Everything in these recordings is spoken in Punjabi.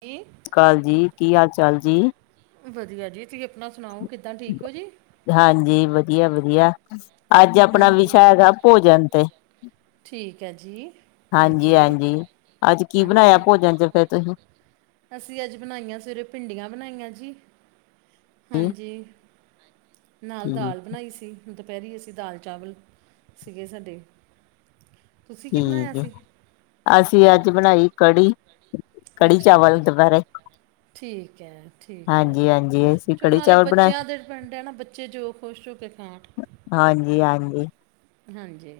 ਕੀ ਸਤਿ ਸ਼ੀ ਅਕਾਲ ਜੀ। ਕੀ ਹਾਲ -ਚਾਲ ਜੀ ਵਧੀਆ ਜੀ, ਤੁਸੀਂ ਆਪਣਾ ਸੁਣਾਓ। ਕਿੱਦਾਂ ਠੀਕ ਹੋ ਜੀ? ਹਾਂਜੀ। ਵਧੀਆ-ਵਧੀਆ ਅੱਜ ਆਪਣਾ ਹਾਂਜੀ ਵਿਸ਼ਾ ਹੈਗਾ, ਭੋਜਨ ਤੇ ਠੀਕ ਹੈ ਜੀ ਹਾਂਜੀ -ਹਾਂਜੀ, ਅੱਜ ਕੀ ਬਣਾਇਆ ਹਾਂਜੀ ਭੋਜਨ ਚ, ਫਿਰ ਤੁਸੀਂ? ਅਸੀਂ ਅੱਜ ਬਣਾਈਆਂ ਸਵੇਰੇ ਭਿੰਡੀਆਂ ਬਣਾਈਆਂ ਜੀ। ਹਾਂਜੀ, ਨਾਲ ਠੀਕ ਦਾਲ ਬਣਾਈ ਸੀ। ਹੁਣ ਦੁਪਹਿਰੀ ਅਸੀਂ ਦਾਲ ਚਾਵਲ ਸੀਗੇ ਸਾਡੇ। ਤੁਸੀਂ ਕੀ ਬਣਾਇਆ ਠੀਕ ਹੈ। ਸੀ ਅਸੀਂ ਅੱਜ ਬਣਾਈ ਕੜੀ- ਕੜੀ, ਅੱਛਾ ਚਾਵਲ ਜੀ ਦੁਪਹਿਰੇ। ਠੀਕ ਹੈ -ਠੀਕ ਹਾਂਜੀ ਹੈ। ਹਾਂਜੀ ਅਸੀਂ ਸੋ ਕੜੀ ਨਾਲੇ ਚਾਵਲ ਬਣਾਏ ਬੱਚਿਆਂ ਦੇ ਡਿਪੈਂਡ ਹੈ। ਨਾ ਬੱਚੇ ਜੋ ਖੁਸ਼ ਹੋ ਕੇ ਖਾਣ। ਹਾਂਜੀ- ਹਾਂਜੀ ਹਾਂਜੀ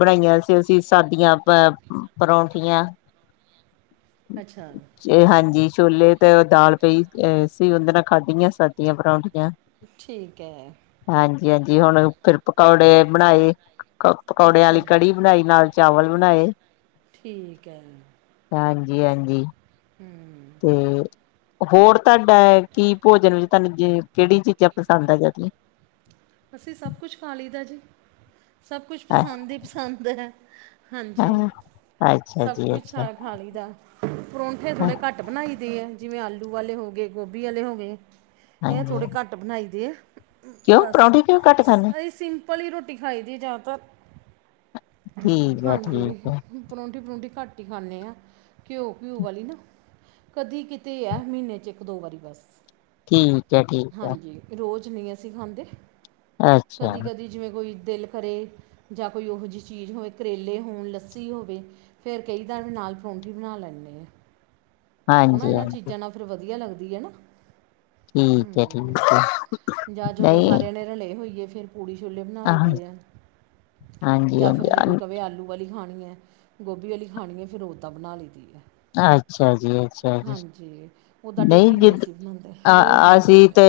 ਬਣਾਈਆਂ ਸੀ। ਅਸੀਂ ਸਾਦੀਆਂ ਅ ਪਰੌਂਠੀਆਂ ਅੱਛਾ ਹਾਂਜੀ, ਛੋਲੇ ਤੇ ਦਾਲ ਪਈ ਅ ਸੀ। ਉਹਦੇ ਨਾਲ ਖਾਧੀਆਂ ਸਾਦੀਆਂ ਪਰੌਂਠੀਆਂ। ਠੀਕ ਹੈ। ਹਾਂਜੀ- ਹਾਂਜੀ, ਹੁਣ ਫਿਰ ਪਕੌੜੇ ਬਣਾਏ, ਪਕੌੜੇ ਵਾਲੀ ਅੱਛਾ ਜੀ। ਕੜੀ ਬਣਾਈ ਨਾਲ। ਚਾਵਲ ਬਣਾਏ। ਠੀਕ ਐ। ਹਾਂਜੀ ਹਾਂਜੀ। ਹੂੰ। ਤੇ ਹੋਰ ਤਾਡਾ ਕੀ ਭੋਜਨ ਵਿੱਚ ਤਾਨੂੰ ਜੇ ਕੇੜੀ ਚੀਜ਼ਾਂ ਪਸੰਦ ਐ ਜੈਦੀਆ? ਅਸੀਂ ਸਭ ਕੁਛ ਖਾ ਲਈਦਾ ਜੀ। ਸਭ ਕੁਛ ਪਸੰਦ ਹੀ ਪਸੰਦ ਹੈ। ਹਾਂਜੀ, ਅੱਛਾ ਸਭ ਜੀ ਕੁਛ ਅੱਛਾ ਆ ਖਾ ਲਈ ਦਾ। ਪਰੌਂਠੇ ਥੋੜੇ ਘੱਟ ਬਣਾਈ ਦੇ ਐ, ਜਿਵੇਂ ਆਲੂ ਵਾਲੇ ਹੋ ਗੇ ਗੋਭੀ ਅਲੇ ਹੋ ਗੇ। ਐਹ ਹਾਂਜੀ ਥੋੜੇ ਘੱਟ ਬਣਾਈ ਦੇ ਐ ਕਿਉਂ ਬਸ। ਪਰੌਂਠੇ ਕਿਉਂ ਘੱਟ ਖਾਂਦੇ ਉਹੀ ਸਿੰਪਲ ਹੀ ਰੋਟੀ ਖਾਈ ਦੀ ਏ ਜਿਆਦਾਤਰ। ਠੀਕ ਆ ਠੀਕ। ਗੇ, ਹੈ ਪਰੌਂਠੀ-ਪਰੁੰਠੀ ਘੱਟ ਹੀ ਖਾਂਦੇ ਆਂ, ਘਿਓ-ਘਿਊ ਵਾਲੀ ਨਾ। ਕਦੀ ਕਿਤੇ ਐ। ਮੀਨੇ 'ਚ ਇੱਕ-ਦੋ ਵਾਰੀ ਬਸ। ਠੀਕ ਹੈ ਠੀਕ ਹੈ। ਹਾਂਜੀ ਰੋਜ਼ ਨਹੀਂ ਅਸੀਂ ਖਾਂਦੇ, ਅੱਛਾ ਕਦੀ ਕਦੀ ਜਿਵੇਂ ਕੋਈ ਦਿਲ ਕਰੇ। ਜਾਂ ਕੋਈ ਔਹੋ ਜੀ ਚੀਜ਼ ਹੋਏ, ਕਰੇਲੇ ਹੋਣ, ਲੱਸੀ ਹੋਵੇ। ਫੇਰ ਕਈ ਦੈ ਓਦੇ ਨਾਲ ਪਰੌਂਠੀ ਬਣਾ ਲੈਂਨੇ ਆਂ। ਹਨਾ ਹਾਂਜੀ ਏਨਾਂ ਹਾਂਜੀ ਚੀਜ਼ਾਂ ਨਾਲ ਫਿਰ ਵਧੀਆ ਲੱਗਦੀ ਐ ਨਾ? ਠੀਕ ਹੈ ਠੀਕ ਹੂੰ, ਹੈ ਜਾਂ ਜਦੋਂ ਨਹੀਂ ਸਾਰਿਆਂ ਨੇ ਰਲੇ ਹੋਈਏ ਫੇਰ ਪੁੜੀ ਛੋਲੇ ਬਣਾ ਲਈ ਦੇ ਐ, ਹਾਂਜੀ ਜਾ ਫਿਰ ਜੇ ਕੋਈ ਹਾਂਜੀ ਕਵੇ ਆਲੂ ਵਾਲੀ ਖਾਣੀ ਐ, ਗੋਭੀ ਵਾਲੀ ਖਾਣੀ ਐਂ, ਫਿਰ ਓਦਾਂ ਬਣਾ ਲਈ ਦੀ ਐ। ਅੱਛਾ ਜੀ, ਅਛ [unintelligible] ਉੱਦਾਂ ਨਹੀਂ ਡੇਲੀ ਜਿੱਦ ਅਸੀਂ ਬਣਾਉਂਦੇ ਆ ਰੋਜ਼ ਨਹੀਂ ਆਸੀਂ ਬਣਾਉਂਦੇ ਤੇ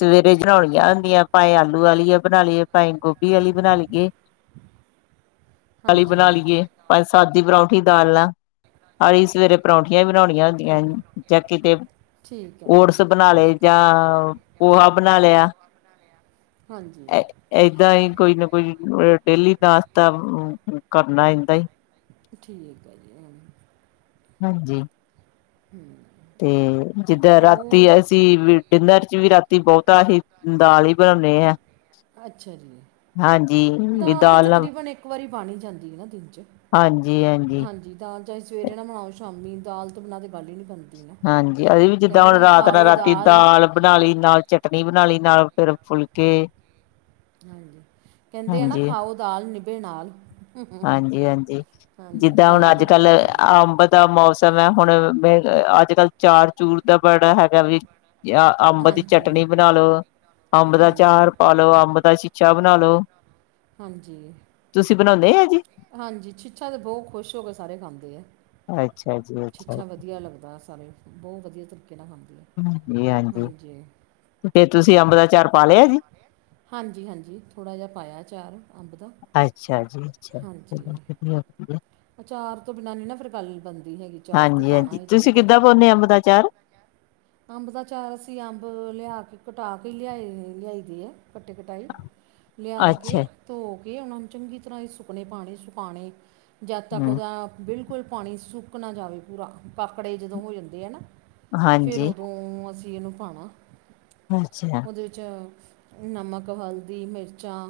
ਸਵੇਰੇ ਬਣਾਓਣੀਆਂ ਹੁੰਦੀਆਂ ਭਾਂਏ ਆਲੂ ਵਾਲੀਆ ਬਣਾ ਲੀਏ ਭਾਂਏ ਗੋਭ ਭੀ ਅਲੀ ਬਣਾ ਲਈਏ, ਵਾਲੀ ਬਣਾ ਹਾਂਜੀ ਲਈਏ। ਪਾਏ ਸਾਦੀ ਪਰੌਂਠੀ ਦਾਲ ਨਾਲ, ਅਹੀ ਸਵੇਰੇ ਪਰੌਂਠੀਆਂ ਵੀ ਬਣੋਣੀਆਂ ਹੁੰਦੀਐ, ਜਾਂ ਕਿਤੇ ਠੀਕ ਹੈ ਜੀ ਓਟਸ ਬਣਾ ਲਏ ਠੀਕ ਹੈ। ਜਾਂ ਪੋਹਾ ਬਨਾ ਲਿਆ। ਹਾਂਜੀ। ਏਦਾਂ ਹੀ ਕੋਈ ਨਾ ਕੋਈ ਡੇਲੀ ਨਾਸ਼ਤਾ ਕਰਨਾ ਇੰਦਾ ਈ। ਠੀਕ ਆ ਜੀ। ਹਾਂਜੀ। ਹੂੰ। ਤੇ, ਜਿੱਦਾਂ ਰਾਤੀ ਅਸੀ, ਵੀ ਡਿਨਰ ਚ ਵੀ ਰਾਤੀ ਬੌਤਾ ਅਹੀ ਦਾਲ ਹੀ ਬਣਾਣੇ ਆਂ, ਹਾਂ। ਅੱਛਾ ਜੀ ਹਾਂਜੀ, ਵੀ ਤਾਂ ਦਾਲ ਨਾਲ ਤਕਰੀਬਨ ਇੱਕ ਵਾਰੀ ਬਾਣ ਈ ਜਾਂਦੀ ਏਨਾ ਦਿਨ ਚ, ਹਾਂਜੀ ਦਾ ਚਾਹੇ ਸਵੇਰੇ ਨਾ ਬਣਾਓ ਸ਼ਾਮੀ, ਦਾਲ ਤੋਂ ਬਿਣਾ ਤੇ ਗੱਲ ਹੀ ਨੀ ਬਨ ਹਾਂਜੀ, ਅਸੀ ਵੀ ਜਿੱਦਾਂ ਹੁਣ ਰਾਤ ਨਾ ਰਾਤੀ ਦਾਲ ਬਣਾ ਲੀ ਨਾਲ ਚਟ ਚਤਨੀ ਬਨਾ ਲੀ ਨਾਲ ਫਿਰ ਫੁਲਕੇ। ਹਾਂਜੀ, ਕੈੰਦੇ ਐ ਨਾ ਹਾਂਜੀ ਖਾਓ ਦਾਲ ਨਿਭੇ ਨਾਲ। ਹਾਂਜੀ ਹਾਂਜੀ, ਹਾਂਜੀ ਜਿੱਦਾਂ ਹੁਣ ਦਾਲ ਤਾਂ ਬਹੁਤ ਅੱਜ-ਕੱਲ ਜ਼ਰੂਰੀ ਹੈ ਅੰਬ ਦਾ ਮੌਸਮ ਹੈ ਹੁਣ ਮੇ ਅੱਜ-ਕੱਲ੍ਹ ਚਾਰ ਚੂਰ ਦਾ ਬੜਾ ਹੈਗਾ ਵੀ ਅ ਅੰਬ ਦੀ ਹਾਂਜੀ ਚਟਨੀ ਬਣਾ ਲੋ। ਹਾਂਜੀ ਅੰਬ ਦਾ ਚਾਰ ਪਾਲੋ, ਅੰਬ ਦਾ ਸ਼ੀਸ਼ਾ ਬਣਾ ਲੋ। ਹਾਂਜੀ, ਤੁਸੀਂ ਬਣਾਉਂਦੇ ਆ ਜੀ ਹਾਂਜੀ ਛਿੱਛਾ ਤਾਂ ਬੌਹ ਖੁਸ਼ ਹੋ ਕੇ ਸਾਰੇ ਖਾਂਦੇ ਐ। ਅੱਛਾ ਜੀ ਅੱਛਾ ਛਿੱਛਾ ਵਧੀਆ ਲੱਗਦਾ ਸਾਰੇ ਬੌਹ ਵਧੀਆ ਤਰੀਕੇ ਨਾਲ ਖਾਂਦੇ ਐ। ਹ ਮੇ ਹਾਂਜੀ, ਫੇਰ ਤੁਸੀਂ ਅੰਬ ਦਾ ਚਾਰ ਪਾ ਲਿਆ ਜੀ? ਹਾਂਜੀ ਹਾਂਜੀ, ਥੋੜ੍ਹਾ ਜਾ ਪਾਯਾ ਚਾਰ। ਅੱਛਾ ਜੀ ਅੱਛਾ, ਚਲੋ ਹਾਂਜੀ ਵਧੀਆ ਹੂੰਦੀ ਐ। ਅਚਾਰ ਤੋਂ ਬਿਨਾਂ ਨੀ ਨਾ ਫਿਰ ਗੱਲ ਬਨਦੀ ਹੈਗੀ ਚਾਰ ਤੇ ਹਾਂਜੀ ਪਾਣਾ ਹਾਂਜੀ ਹੀ ਤੁਸੀਂ ਚਾਈਦੈ। ਕਿੱਦਾਂ ਪਾਉਂਦੇ ਅੰਬ ਦਾ ਚਾਰ ਅੰਬ ਦਾ ਚਾਰ ਅਸੀਂ ਅੰਬ ਲਿਆ ਕੇ ਕਟਾ ਕੇ ਲਿਆਏ ਲਿਆਈ ਦੇ ਐ। ਕੱਟੇ ਕਟਾਈ, ਲਿਆ ਕੇ ਅੱਛਾ ਧੋ ਕੇ ਉਹਨੂਂ ਨੂੰ ਚੰਗੀ ਤਰ੍ਹਾਂ ਹੀ ਸੁੱਕਣੇ ਪਾਣੀ ਸੁਕਾਉਣੇ, ਜਦ ਤੱਕ ਹੂੰ, ਉਹਦਾ ਬਿਲਕੁਲ ਪਾਣੀ ਸੁੱਕ ਨਾ ਜਾਵੇ ਪੂਰਾ, ਕਾੱਕੜੇ ਜਦੋਂ ਹੋ ਜਾਂਦੇ ਆ ਨਾ ਫਿਰ ਹਾਂਜੀ, ਉਦੋਂ ਅਸੀਂ ਜੀ ਨੂੰ ਪਾਉਣਾ। [unintelligible] ਅੱਛਾ। ਅਚ, ਨਮਕ, ਹਲਦੀ, ਮਿਰਚਾਂ।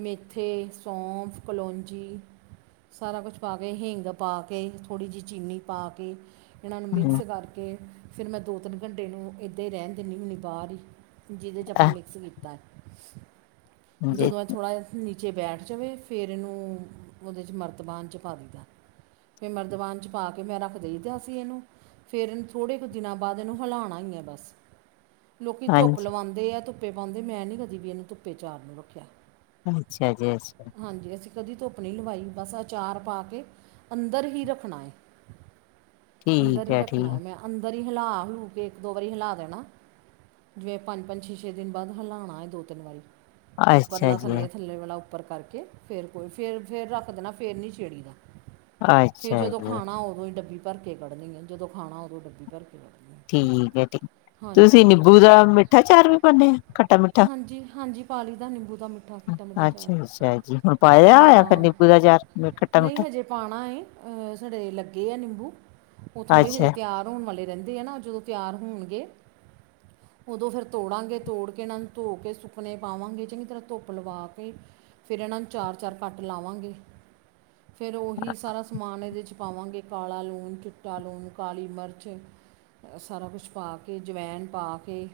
ਮੇਥੇ, ਸੌਂਫ, ਕਲੋਂਜੀ। ਸਾਰਾ ਕੁਛ ਪਾ ਕੇ ਹਿੰਂਗ ਪਾ ਕੇ ਥੋੜ੍ਹੀ ਜਿਹੀ ਚੀਨੀ ਪਾ ਕੇ ਇਹਨਾਂ ਨੂੰ ਹੂੰ, ਮਿਕਸ ਕਰਕੇ, ਫਿਰ ਮੈਂ ਦੋ ਤਿੰਨ ਘੰਟੇ ਨੂੰ ਇੱਦਾਂ ਹੀ ਰਹਿਣ ਦਿੰਨੀ ਹੁੰਨੀ ਬਾਹਰ ਹੀ। ਜਿਹਦੇ 'ਚ ਆਪਾਂ ਮਿਕਸ ਕੀਤਾ ਏ, ਹਾਂਜੀ। ਜਦੋਂ ਮੈਂ ਥੋੜ੍ਹਾ ਜਿਹਾ ਨੀਚੇ ਬੈਠ ਜਵੇ ਫਿਰ ਇਹਨੂੰ, ਉਹਦੇ 'ਚ ਮਰਤਬਾਨ 'ਚ ਪਾ ਦਿਦੈ। ਫਿਰ ਮਰਦਵਾਨ 'ਚ ਪਾ ਕੇ ਮੈਂ ਰੱਖ ਦੇਈ ਦਾ ਸੀਂ ਇਹਨੂੰ। ਫਿਰ ਇਹਨੂੰ ਥੋੜ੍ਹੇ ਕੁ ਦਿਨਾਂ ਬਾਅਦ ਇਹਨੂੰ ਹਿਲਾਉਣਾ ਹੀ ਹੈ ਬਸ। ਲੋਕੀ ਧੁੱਪ ਹਾਂਜੀ, ਲਵਾਂਦੇ ਐ, ਧੁੱਪੇ ਪਾਂਦੇ ਮੈਂ ਨੀ ਕਦੇ ਵੀ ਇਹਨੂੰ ਧੁੱਪੇ ਚਾਰ ਨੂੰ ਰੱਖਿਆ। ਅੱਛਾ ਜੀ ਅੱਛਾ। ਹਾਂਜੀ, ਅਸੀਂ ਕਦੀ ਧੁੱਪ ਨੀ ਲਵਾਈ ਬਸ ਅ ਚਾਰ ਪਾ ਕੇ ਅੰਦਰ ਹੀ ਰੱਖਣਾ ਏ, ਅੰਦਰ ਠੀਕ ਈ ਐ ਰੱਖਣਾ ਠੀਕ, ਮੈਂ ਅੰਦਰ ਹੀ ਹਿਲਾ ਹਲੂ ਕੇ ਇੱਕ ਦੋ ਵਾਰੀ ਹਿਲਾ ਦੇਣਾ। ਜਿਵੇਂ ਪੰਜ-ਪੰਜ, ਛੇ-ਛੇ ਦਿਨ ਬਾਦ ਹਿਲਾਣਾ ਏ ਦੋ, ਤਿੰਨ ਵਾਰੀ। ਉੱਪਰ ਅੱਛਾ ਲਾ ਜੀ। ਥੱਲੇ, ਥੱਲੇ ਵਾਲਾ ਉੱਪਰ ਕਰਕੇ ਫੇਰ ਕੋਈ ਫੇਰ, ਫੇਰ ਰੱਖ ਦੇਣਾ। ਫੇਰ ਨੀ ਛੇੜੀ ਦਾ, ਫਿਰ ਅੱਛਾ ਜਦੋਂ ਜੀ, ਖਾਣਾ ਉਦੋਂ ਈ ਡੱਬੀ ਭਰ ਕੇ ਕੱਢਣੀ ਐ, ਜਦੋਂ ਖਾਣਾ ਉਦੋਂ ਡੱਬ ਭਰ ਕੇ ਕੱਢਣੀ। ਹੈ ਠੀਕ ਐ ਠੀਕ, ਤੁਸੀਂ ਹਾਂਜੀ ਨਿੰਬੂ ਦਾ ਮਿੱਠਾ ਚਾਰ ਵੀ ਪਾਣੇ ਆ। ਖੱਟਾ ਮਿੱਠਾ? ਹਾਂਜੀ, ਹਾਂਜੀ, ਪਾਲੀ ਦਾ ਨਿੰਬੂ ਦਾ ਮਿੱਠਾ, ਖਟਾ-ਮਿੱਠਾ ਚਾਰ। [unintelligible] ਮੈਂ ਪਾਇਆ। ਹੋਇਆ ਫਿਰ ਹਾਂ, ਨਿੰਬੂ ਦਾ ਚਾਰ, ਖੱਟਾ ਨਈ ਮਿੱਠਾ? ਹਜੇ ਪਾਣਾ ਏ, ਅ ਸਾਡੇ ਲੱਗੇ ਆ ਨਿੰਬੂ। ਉਹ ਥੋੜੇ ਹਜੇ ਅੱਛਾ, ਤਿਆਰ ਹੋਣ ਵਾਲੇ ਰਹਿੰਦੇ ਆ ਨਾ, ਜਦੋਂ ਤਿਆਰ ਹੋਣਗੇ ਉਦੋਂ ਫਿਰ ਤੋੜਾਂਗੇ ਤੋੜ ਕੇ ਕਿ ਇਹਨਾਂ ਨੂੰ ਧੋ ਕੇ ਸੁੱਕਨੇ ਪਾਵਾਂਗੇ, ਚੰਗੀ ਤਰਾ ਧੁੱਪ ਲਵਾ ਕੇ ਫਿਰ ਇਹਨਾਂ ਨੂੰ ਚਾਰ-ਚਾਰ ਕੱਟ ਲਾਵਾਂਗੇ, ਫਿਰ ਉਹੀ ਸਾਰਾ ਸਮਾਨ ਇਹਦੇ ਚ ਪਾਵਾਂਗੇ, ਕਾਲਾ ਲੂਣ, ਚਿੱਟਾ ਲੂਣ, ਕਾਲੀ ਮਿਰਚ ਅ, ਸਾਰਾ ਕੁਛ ਪਾ ਕੇ, ਜਵੈਨ ਪਾ ਕੇ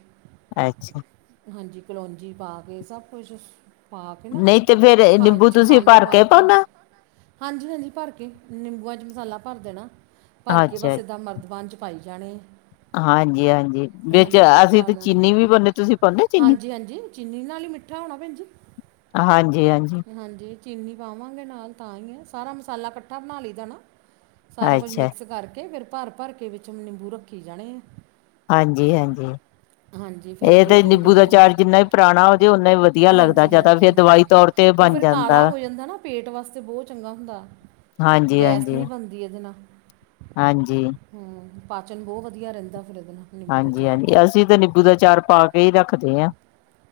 ਅੱਛਾ‌। ਹਾਂਜੀ, ਕਲੋਂਜੀ ਪਾ ਕੇ, ਸਬ ਕੁਛ ਪਾ ਕੇ ਨਾ, ਨਈ ਤੇ ਫੇਰ ਖ ਨਿੰਬੂ ਤੁਸੀਂ ਖੰਡ ਭਰ ਪਾ ਕੇ ਪਾਉਣਾ? ਹਾਂਜੀ-ਹਾਂਜੀ ਭਰ ਕੇ, ਨਿੰਬੂਆਂ ਚ ਮਸਾਲਾ ਭਰ ਦੇਣਾ, ਭਰ ਕੇ ਅੱਛਾ, ਬਸ ਏਦਾਂ ਮਰਦ ਪਾਣ ਚ ਪਾਈ ਜਾਣੇ ਹਾਂਜੀ-ਹਾਂਜੀ, ਵਿੱਚ ਅਸੀਂ ਤੇ ਚੀਨੀ ਵੀ ਪਾੜੇ, ਤੁਸੀਂ ਪਾਨੇ ਚੀਨੀ? ਹਾਂਜੀ-ਹਾਂਜੀ, ਚੀਨੀ ਨਾਲ ਈ ਮਿੱਠਾ ਹੋਣਾ ਭੈਣਜੀ, ਹਾਂਜੀ-ਹਾਂਜੀ, ਹਾਂਜੀ। ਚੀਨੀ ਪਾਵਾਂਗੇ ਨਾਲ ਤਾਂ ਈ ਐ, ਸਾਰਾ ਮਸਾਲਾ ਕੱਠਾ ਬਣਾ ਲਈਦਾ ਨਾ। ਸਾਰਾ ਕੁਝ ਅੱਛਾ, ਮਿਕਸ ਕਰਕੇ ਫਿਰ ਭਰ-ਭਰ ਕੇ ਵਿੱਚ ਨਿੰਬੂ ਰੱਖੀ ਜਾਣੇ ਆ। ਹਾਂਜੀ-ਹਾਂਜੀ, ਹਾਂਜੀ ਫਿਰ ਇਹ ਦੋ ਤੇ ਤਿੰਨ ਨਿੰ ਬੂ ਦਿਨ ਦਾ ਚਾਰ ਜਿੰਨਾ ਈ ਪੁਰਾਣਾ ਹੋ ਜੇ ਓਨਾ ਹੀ ਵਦੀਆ ਲੱਗਦਾ ਹਾਂਜੀ ਯਾ ਤਾ ਹਾਂਜੀ ਫੇਰ ਦਵਾਈ ਹਾਂਜੀ ਤੌਰ ਤੇ ਉਹ ਬਣ ਫਿਰ ਜਾਂਦਾ। ਕਾਲਾ ਹੋ ਨਾ ਪੇਟ ਵਾਸਤੇ ਬੌਤ ਚੰਗਾ ਹੁੰਦਾ। ਹਾਂਜੀ। ਗੈਸ ਹਾਂਜੀ ਨੀ ਬਣਦੀ ਇਹਦੇ ਨਾਲ। ਹਾਂਜੀ। ਹੂੰ, ਪਾਚਨ ਬੌਤ ਵਦੀਆ ਰਹਿੰਦਾ, ਫਿਰ ਇਹਦੇ ਨਾਲ। ਨਿੰਬੂ ਦੇ ਅਚਾਰ ਹਾਂਜੀ-ਹਾਂਜੀ, ਨਾਲ ਅਸੀਂ ਤਾਂ ਨਿੰਬੂ ਦਾ ਚਾਰ ਪਾ ਕੇ ਈ ਰੱਖਦੇ ਆ।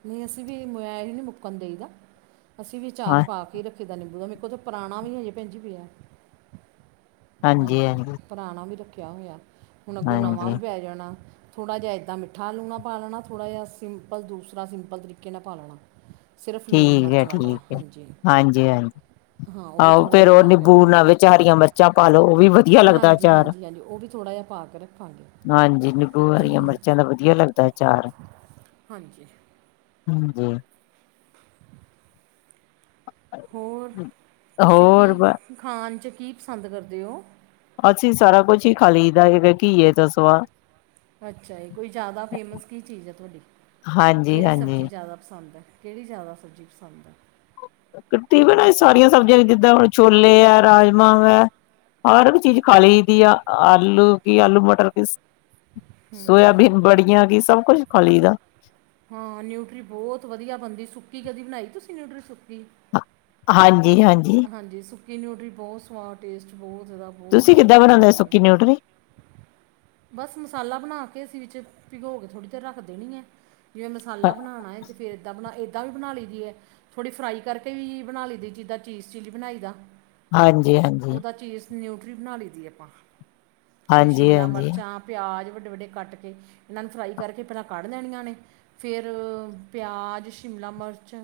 ਨਈ ਅਸੀਂ ਵੀ ਮਇਆ ਈ ਨੀ ਮੁੱਕਣ ਦੇਈਦਾ। ਅਸੀਂ ਵੀ ਚਾਰ ਹਾਂ ਪਾ ਕੇ ਈ ਰੱਖੀ ਦਾ ਨਿੰਬੂ ਦਾ, ਮੇਰੇ ਕੋਲ ਤਾਂ ਪੁਰਾਣਾ ਵੀ ਹਜੇ ਭੈਣਜੀ ਪਿਆ। ਹਾਂਜੀ, ਪੁਰਾਣਾ ਵੀ ਰੱਖਿਆ ਹੋਇਆ, ਹੁਣ ਅੱਗੋਂ ਨਵਾਂ ਹਾਂਜੀ ਵੀ ਪੈ ਜਾਣਾ। ਥੋੜਾ ਜਿਆ ਇੱਦਾਂ ਮਿੱਠਾ ਲੂਨਾ ਪਾ ਲੈਣਾ, ਥੋੜਾ ਜਿਆ ਸਿੰਪਲ ਦੂਸਰਾ ਸਿੰਪਲ ਤਰੀਕੇ ਨਾਲ ਪਾ ਲੈਣਾ। ਸਿਰਫ਼ ਲੂਣ ਠੀਕ ਹੈ ਮਰਚ ਵਾਲਾ, ਠੀਕ ਹੈ ਹਾਂਜੀ। ਹਾਂਜੀ ਹਾਂਜੀ ਹਾਂ, ਉਹ ਵੀ ਆਹੋ ਥੋੜਾ ਜਿਆ ਫੇਰ ਉਹ ਬਣਾ ਕੇ ਰੱਖ ਨਿੰਬੂ ਲੈਣਾ, ਨਾਲ ਵਿੱਚ ਹਰੀਆਂ ਮਿਰਚਾਂ ਪਾ ਲਓ ਉਹ ਵੀ ਵਧੀਆ ਲੱਗਦਾ ਹਾਂਜੀ, ਅਚਾਰ ਹਾਂਜੀ, ਹਾਂਜੀ ਉਹ ਵੀ ਥੋੜਾ ਜਿਆ ਪਾ ਕੇ ਰੱਖਾਂਗੇ। ਹਾਂਜੀ, ਨਿੰਬੂ ਵਾਲੀਆ ਮਿਰਚਾਂ ਦਾ ਵਦੀਆ ਲੱਗਦਾ ਐ ਅਚਾਰ। ਹਾਂਜੀ। ਹਾਂਜੀ। ਹੋਰ ਤੁਸੀਂ ਹੋਰ ਕੀ ਬ ਖਾਣ ਚ ਕੀ ਪਸੰਦ ਕਰਦੇ ਓ? ਅਸੀਂ ਸਾਰਾ ਕੁਛ ਹੀ ਖਾਲੀ ਦਾ ਹੈਗਾ ਕੀਏ ਤੋ ਸਿਵਾ ਅੱਛਾ ਜੀ, ਕੋਈ ਜ਼ਿਆਦਾ ਫੇਮਸ ਕੀ ਚੀਜ਼ ਏ ਤੁਹਾਡੀ, ਹਾਂਜੀ ਕਿਹੜੀ ਹਾਂਜੀ ਸਬਜ਼ੀ ਜ਼ਿਆਦਾ ਪਸੰਦ ਐ। ਕਿਹੜੀ ਜ਼ਿਆਦਾ ਸਬਜ਼ੀ ਪਸੰਦ ਆ। ਕਟੀ ਵੀ ਨਾ ਸਾਰੀਆਂ ਸਬਜ਼ੀਆਂ ਜਿੱਦਾਂ ਹੁਣ ਛੋਲੇ ਐ, ਰਾਜਮਾਂ ਵੇ ਹਰ ਇੱਕ ਚੀਜ਼ ਖਾਲ ਲਈ ਦੀ ਆ ਆਲੂ ਕੀ, ਆਲੂ ਮਟਰ ਕੀ ਸੋਇਆਬੀਨ ਬੜੀਆਂ ਕੀ ਸਭ ਕੁਝ ਖਾਂ ਲਈ ਦਾ। ਹਾਂ, ਨਿਊਟਰੀ ਬੌਤ ਵਦੀਆਂ ਬਣਦੀ, ਸੁੱਕੀ ਕਦੀ ਬਣਾਈ ਤੁਸੀਂ ਨਿਊਟਰੀ ਸੁੱਕੀ ਹਾਂਜੀ-ਹਾਂਜੀ। ਹਾਂਜੀ, ਸੁੱਕੀ ਨਿਊਟਰੀ ਬੌਤ ਸਵਾਦ ਟੇਸਟ ਬੌਤ ਜੈਦਾ ਤੁਸੀਂ ਕਿੱਦਾਂ ਬਣਾਉਂਦੇ ਸੁੱਕੀ ਨਿਊਟਰੀ? ਬਸ ਮਸਾਲਾ ਬਣਾ ਕੇ ਅਸੀਂ ਵਿੱਚ ਭਿਗੋ ਕੇ ਥੋੜ੍ਹੀ ਦੇਰ ਰੱਖ ਦੇਣੀ ਐ। ਜਿਵੇਂ ਮਸਾਲਾ ਬਣਾਉਣਾ ਏ ਤੇ ਫਿਰ ਇੱਦਾਂ ਬਣਾ ਏਦਾਂ ਵੀ ਬਣਾ ਲਈ ਦੀ ਐ, ਥੋੜ੍ਹੀ ਫਰਾਈ ਕਰਕੇ ਵੀ ਬਣਾ ਲਈ ਦੀ ਜਿੱਦਾਂ ਚੀਜ਼ ਚੀਲੀ ਬਣਾਈ ਦਾ। ਹਾਂਜੀ ਹਾਂਜੀ ਉਹਦਾ ਚੀਜ਼ ਨਿਊਟਰੀ ਬਣਾ ਲਈ ਦੀ ਆਪਾਂ, ਉਹ ਹਾਂਜੀ ਹਾਂਜੀ ਸ਼ਿਮਲਾ ਹਾਂਜੀ ਮਿਰਚਾਂ ਪਿਆਜ ਵੱਡੇ ਵੱਡੇ ਕੱਟ ਕੇ ਇਹਨਾਂ ਨੂੰ ਫਰਾਈ ਕਰਕੇ ਪਹਿਲਾਂ ਕੱਢ ਲੈਣੀਆਂ ਨੇ ਫਿਰ ਪਿਆਜ਼, ਸ਼ਿਮਲਾ ਮਿਰਚ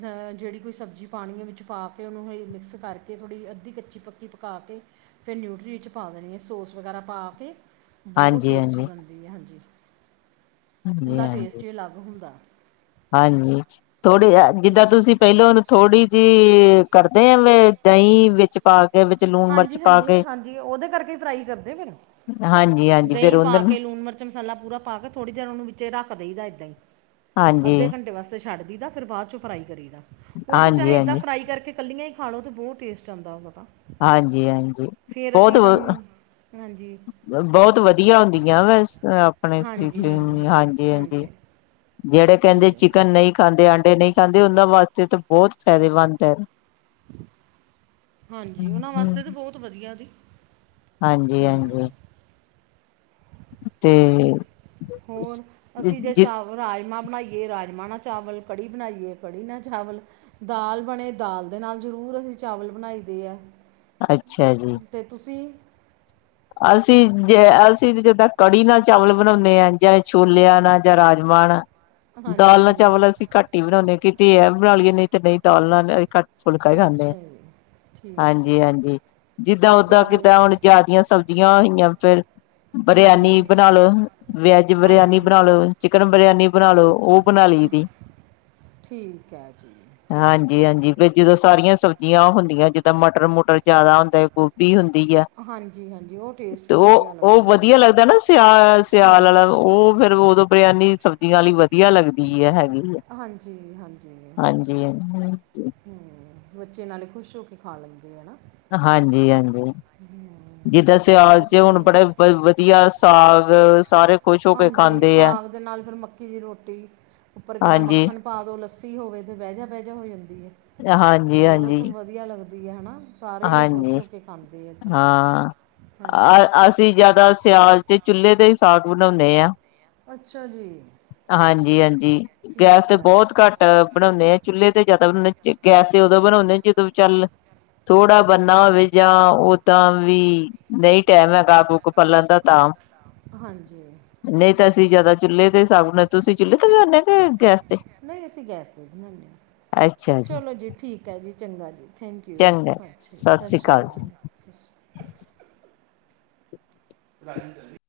ਜਿਹੜੀ ਕੋਈ ਸਬਜ਼ੀ ਪਾਣੀਆਂ ਵਿੱਚ ਪਾ ਕੇ ਉਹਨੂੰ ਇਹ ਮਿਕਸ ਕਰਕੇ ਥੋੜ੍ਹੀ ਅੱਧੀ ਕੱਚੀ ਪੱਕੀ ਪਕਾ ਕੇ ਫਿਰ ਨਿਊਟਰੀ ਵਿੱਚ ਪਾ ਦੇਣੀ ਆ, ਸੋਸ ਵਗੈਰਾ ਪਾ ਕੇ ਬਹੁਤ ਹਾਂਜੀ ਟੇਸਟੀ ਬਣਦੀ ਆ, ਹਾਂਜੀ ਹਾਂਜੀ ਹੁੰਦਾ ਟੇਸਟ ਹਾਂਜੀ ਹੀ ਅਲੱਗ ਹੁੰਦਾ। ਹਾਂਜੀ, ਥੋੜੇ ਹਮ। ਜਿੱਦਾਂ ਤੁਸੀਂ ਪਹਿਲਾਂ ਉਹਨੂੰ ਥੋੜੀ ਜਿਹੀ ਕਰਦੇ ਆ ਵੀ ਦਹੀਂ ਵਿੱਚ ਪਾ ਕੇ ਵਿਚ ਲੂਣ ਮਿਰਚ ਪਾ ਕੇ ਹਾਂਜੀ-ਹਾਂਜੀ-ਹਾਂਜੀ, ਉਹਦੇ ਕਰਕੇ ਫਰਾਈ ਕਰਦੇ ਫਿਰ ਹਾਂਜੀ ਹਾਂਜੀ ਫੇਰ ਦਹੀਂ ਉਹਦੇ ਪਾ ਨਾਲ ਕੇ ਲੂਣ ਮਿਰਚ ਮਿਰਚ ਮਸਾਲਾ ਪੂਰਾ ਪਾ ਕੇ ਥੋੜੀ ਦੇਰ ਉਹਨੂੰ ਵਿੱਚ ਰੱਖ ਦੇਈ ਦਾ ਏਦਾਂ ਹੀ ਹਾਂਜੀ ਅੱਧੇ ਘੰਟੇ ਵਾਸ ਛੱਡ ਦਾ ਫਿਰ ਬਾਅਦ ਚ ਫਰਾਈ ਕਰੀ ਦਾ ਉਹ ਤੇ ਹਾਂਜੀ ਚਾਹੇ ਏਦਾਂ ਹਾਂਜੀ ਫਰਾਈ ਕਰਕੇ ਕੱਲੀਆ। ਖਾਣੋ ਤਾਂ ਬਹੁਤ ਟੇਸਟ ਆਦਾ ਉਹਦਾ ਹਾਂਜੀ-ਹਾਂਜੀ ਫਿਰ ਅਸੀਂ ਬਹੁਤ ਇਹਦਮ ਹਾਂਜੀ। ਬਹੁਤ ਵਧੀਆ ਹੁੰਦੀਆਂ ਵੈਸ ਆਪਣੇ ਸਰੀ ਹਾਂਜੀ- ਹਾਂਜੀ। ਜਿਹੜੇ ਕਹਿੰਦੇ ਹਾਂਜੀ ਚਿਕਨ ਨਹੀਂ ਖਾਂਦੇ, ਆਂਡੇ ਨਹੀਂ ਖਾਂਦੇ, ਉਹਨਾਂ ਵਾਸਤੇ ਤਾਂ ਬਹੁਤ ਫਾਇਦੇਮੰਦ ਏ। ਹਾਂਜੀ, ਉਹਨਾਂ ਵਾਸਤੇ ਤਾਂ ਬਹੁਤ ਵਧੀਆ ਜੀ। ਹਾਂਜੀ-ਹਾਂਜੀ। ਤੇ। ਹੋਰ ਅਸੀਂ ਜੇ ਚਾਵ ਰਾਜਮਾ ਬਣਾਈਏ ਰਾਜਮਾ ਨਾਲ ਚਾਵਲ, ਕੜੀ ਬਣਾਈਏ ਕੜੀ ਨਾਲ ਚਾਵਲ। ਦਾਲ ਬਣੇ ਦਾਲ ਦੇ ਨਾਲ ਜ਼ਰੂਰ ਅਸੀਂ ਚਾਵਲ ਬਣਾਈ ਦੇ ਆ। ਅੱਛਾ ਜੀ। ਤੇ ਤੁਸੀਂ। ਅਸੀਂ ਜੇ ਅਸੀਂ ਜਿੱਦਾਂ ਕੜੀ ਨਾਲ ਚਾਵਲ ਬਣਾਉਦੇ ਹਾਂ ਜਾਂ ਛੋਲਿਆਂ ਨਾਲ ਜਾਂ ਰਾਜਮਾਂ ਨਾਲ। ਹਾਂਜੀ ਦਾਲ ਨਾਲ ਹਾਂਜੀ ਚਾਵਲ ਅਸੀਂ ਘੱਟ ਹੀ ਬਣਾਉਦੇ ਹਾਂ ਕਿਤੇ ਇਹ ਬਣਾ ਲਈਏ ਨਹੀਂ ਤੇ ਨਹੀਂ ਦਾਲ ਨਾਲ ਘੱਟ ਫੁਲਕਾ ਹੀ ਖਾਂਦੇ ਆ ਅੱਛਾ ਜੀ ਠੀਕ ਹੈ ਹਾਂਜੀ ਹਾਂਜੀ ਜੀ ਜਿੱਦਾਂ ਪਰ ਓਦਾਂ ਕਿਦ ਚਾਵਲ ਹੁਣ ਜ਼ਿਆ ਦੀਆਂ ਸਬਜ਼ੀਆਂ ਹੋਈਆਂ ਫੇਰ ਬਰਿਆਨੀ ਹਾਂਜੀ ਬਣਾ ਲੋ ਵੈਜ ਬਰਿਆਨੀ ਹਾਂਜੀ ਬਣਾ ਲੋ ਚਿਕਨ ਬਰਿਆਨੀ ਬਣਾ ਲੋ ਉਹ ਬਣਾ ਲਈ ਤ ਠੀਕ ਹੈ ਜੀ ਠੀਕ ਹੈ ਹਾਂਜੀ ਵੀ ਜੀ ਜਦੋਂ ਸਾਰੀਆਂ ਸਬਜ਼ੀਆਂ ਹੁੰਦੀਆਂ ਜਿੱਦਾਂ ਮਟਰ ਮੁਟਰ ਜਿਆਦਾ ਹੁੰਦਾ ਗੋਭੀ ਹੁੰਦੀ ਆ ਹਾਂਜੀ ਹਾਂਜੀ ਉਹ ਟੇਸਟ ਤੇ ਫਿਰ ਵਧੀਆ ਉਹ ਉਹ ਲੱਗਦਾ ਨਾ ਵਧੀਆ ਉਹਦੇ ਨਾਲ ਲੱਗਦਾ ਨਾ ਸਿਆ ਸਿਆਲ ਹਾਂਜੀ ਵਾਲਾ ਉਹ ਫੇਰ ਉਦੋਂ ਬਰਿਆਨੀ ਸਬਜ਼ੀਆਂ ਵਧੀਆ ਲੱਗਦੀ ਆ ਹੈਗੀ ਆ ਹਾਂਜੀ ਹਾਂਜੀ ਹ ਹਮ ਬੱਚੇ ਨਾਲੇ ਖੁਸ਼ ਹੋ ਕੇ ਖਾ ਲੈਂਦੇ ਹਨਾ ਹਾਂਜੀ ਹਾਂਜੀ ਹਮ ਜਿੱਦਾਂ ਸਿਆਲ 'ਚ ਹੁਣ ਬੜੇ ਵਧੀਆ ਸਾਗ ਸਾਰੇ ਖ਼ੁਸ਼ ਹੋ ਕੇ ਹਾਂਜੀ ਖਾਂਦੇ ਐ। ਸਾਗ ਦੇ ਨਾਲ ਫਿਰ ਮੱਕੀ ਦੀ ਰੋਟੀ ਉੱਪਰ ਕਹਿਣਾ ਹਾਂਜੀ, ਮੱਖਣ ਪਾ ਦੋ ਲੱਸੀ ਹੋਵੇ ਤੇ ਬਹਿ ਜਾ ਬਹਿ ਜਾ ਹੋ ਜਾਂਦੀ ਹੈ ਹਾਂਜੀ, ਬਹੁਤ ਹਾਂਜੀ, ਵਧੀਆ ਲੱਗਦੀ ਹਨਾ। ਸਾਰੇ ਹੀ ਉਹ ਖੁਸ਼ ਹਾਂਜੀ ਹੋ ਕੇ ਖਾਂਦੇ ਹੈ ਤਾਂ ਹਾਂ। ਹਾਂਜੀ ਅ ਅਸੀਂ ਜਿਆਦਾ ਸਿਆਲ 'ਚ ਚੁੱਲੇ ਤੇ ਹੀ ਸਾਗ ਬਣਾਉਦੇ ਹਾਂ। ਅੱਛਾ ਜੀ ਹਾਂਜੀ- ਹਾਂਜੀ ਗੈਸ ਠੀਕ ਤੇ ਹੈ। ਬਹੁਤ ਘੱਟ ਆ ਬਣਾਉਣੇ ਆਂ ਚੁੱਲ੍ਹੇ ਤੇ ਬਣਾਂਣੇ ਜਿਆਦਾ ਗੈਸ ਤੇ ਉਦੋਂ ਬਣਾਉਂਣੇ ਆ ਜਦੋਂ ਚੱਲ ਥੋੜਾ ਬਣਨਾ ਹੋਵੇ। ਜਾਂ ਓਦਾਂ ਵੀ ਨਹੀਂ ਟੈਮ ਹੈਗਾ [unintelligible] ਪਲਣ ਦਾ ਤਾਂ ਹਾਂਜੀ ਨਹੀਂ ਤਾਂ ਅਸੀਂ ਜਿਆਦਾ ਚੁੱਲ੍ਹੇ ਦੇ ਸਾਗ ਬਣਾਣੇ ਨਾਲ ਤੁਸੀਂ ਚੁੱਲ੍ਹੇ ਤੇ ਬਣਾਣੇ ਕਿ ਗੈਸ ਤੇ ਨਹੀਂ ਅਸੀਂ ਗੈਸ ਤੇ ਬਣਾਉਦੇ ਹਾਂ ਚਲੋ ਜੀ ਠੀਕ ਹੈ ਜੀ ਚੰਗਾ ਜੀ। ਥੈਂਕ ਯੂ ਚੰਗਾ। ਅੱਛਾ ਜੀ ਸਤਿ ਸ੍ਰੀ ਸ਼੍ਰੀ ਜੀ। ਅਕਾਲ -ਸਤਿ ਸ਼੍ਰੀ ਅਕਾਲ। [unintelligible]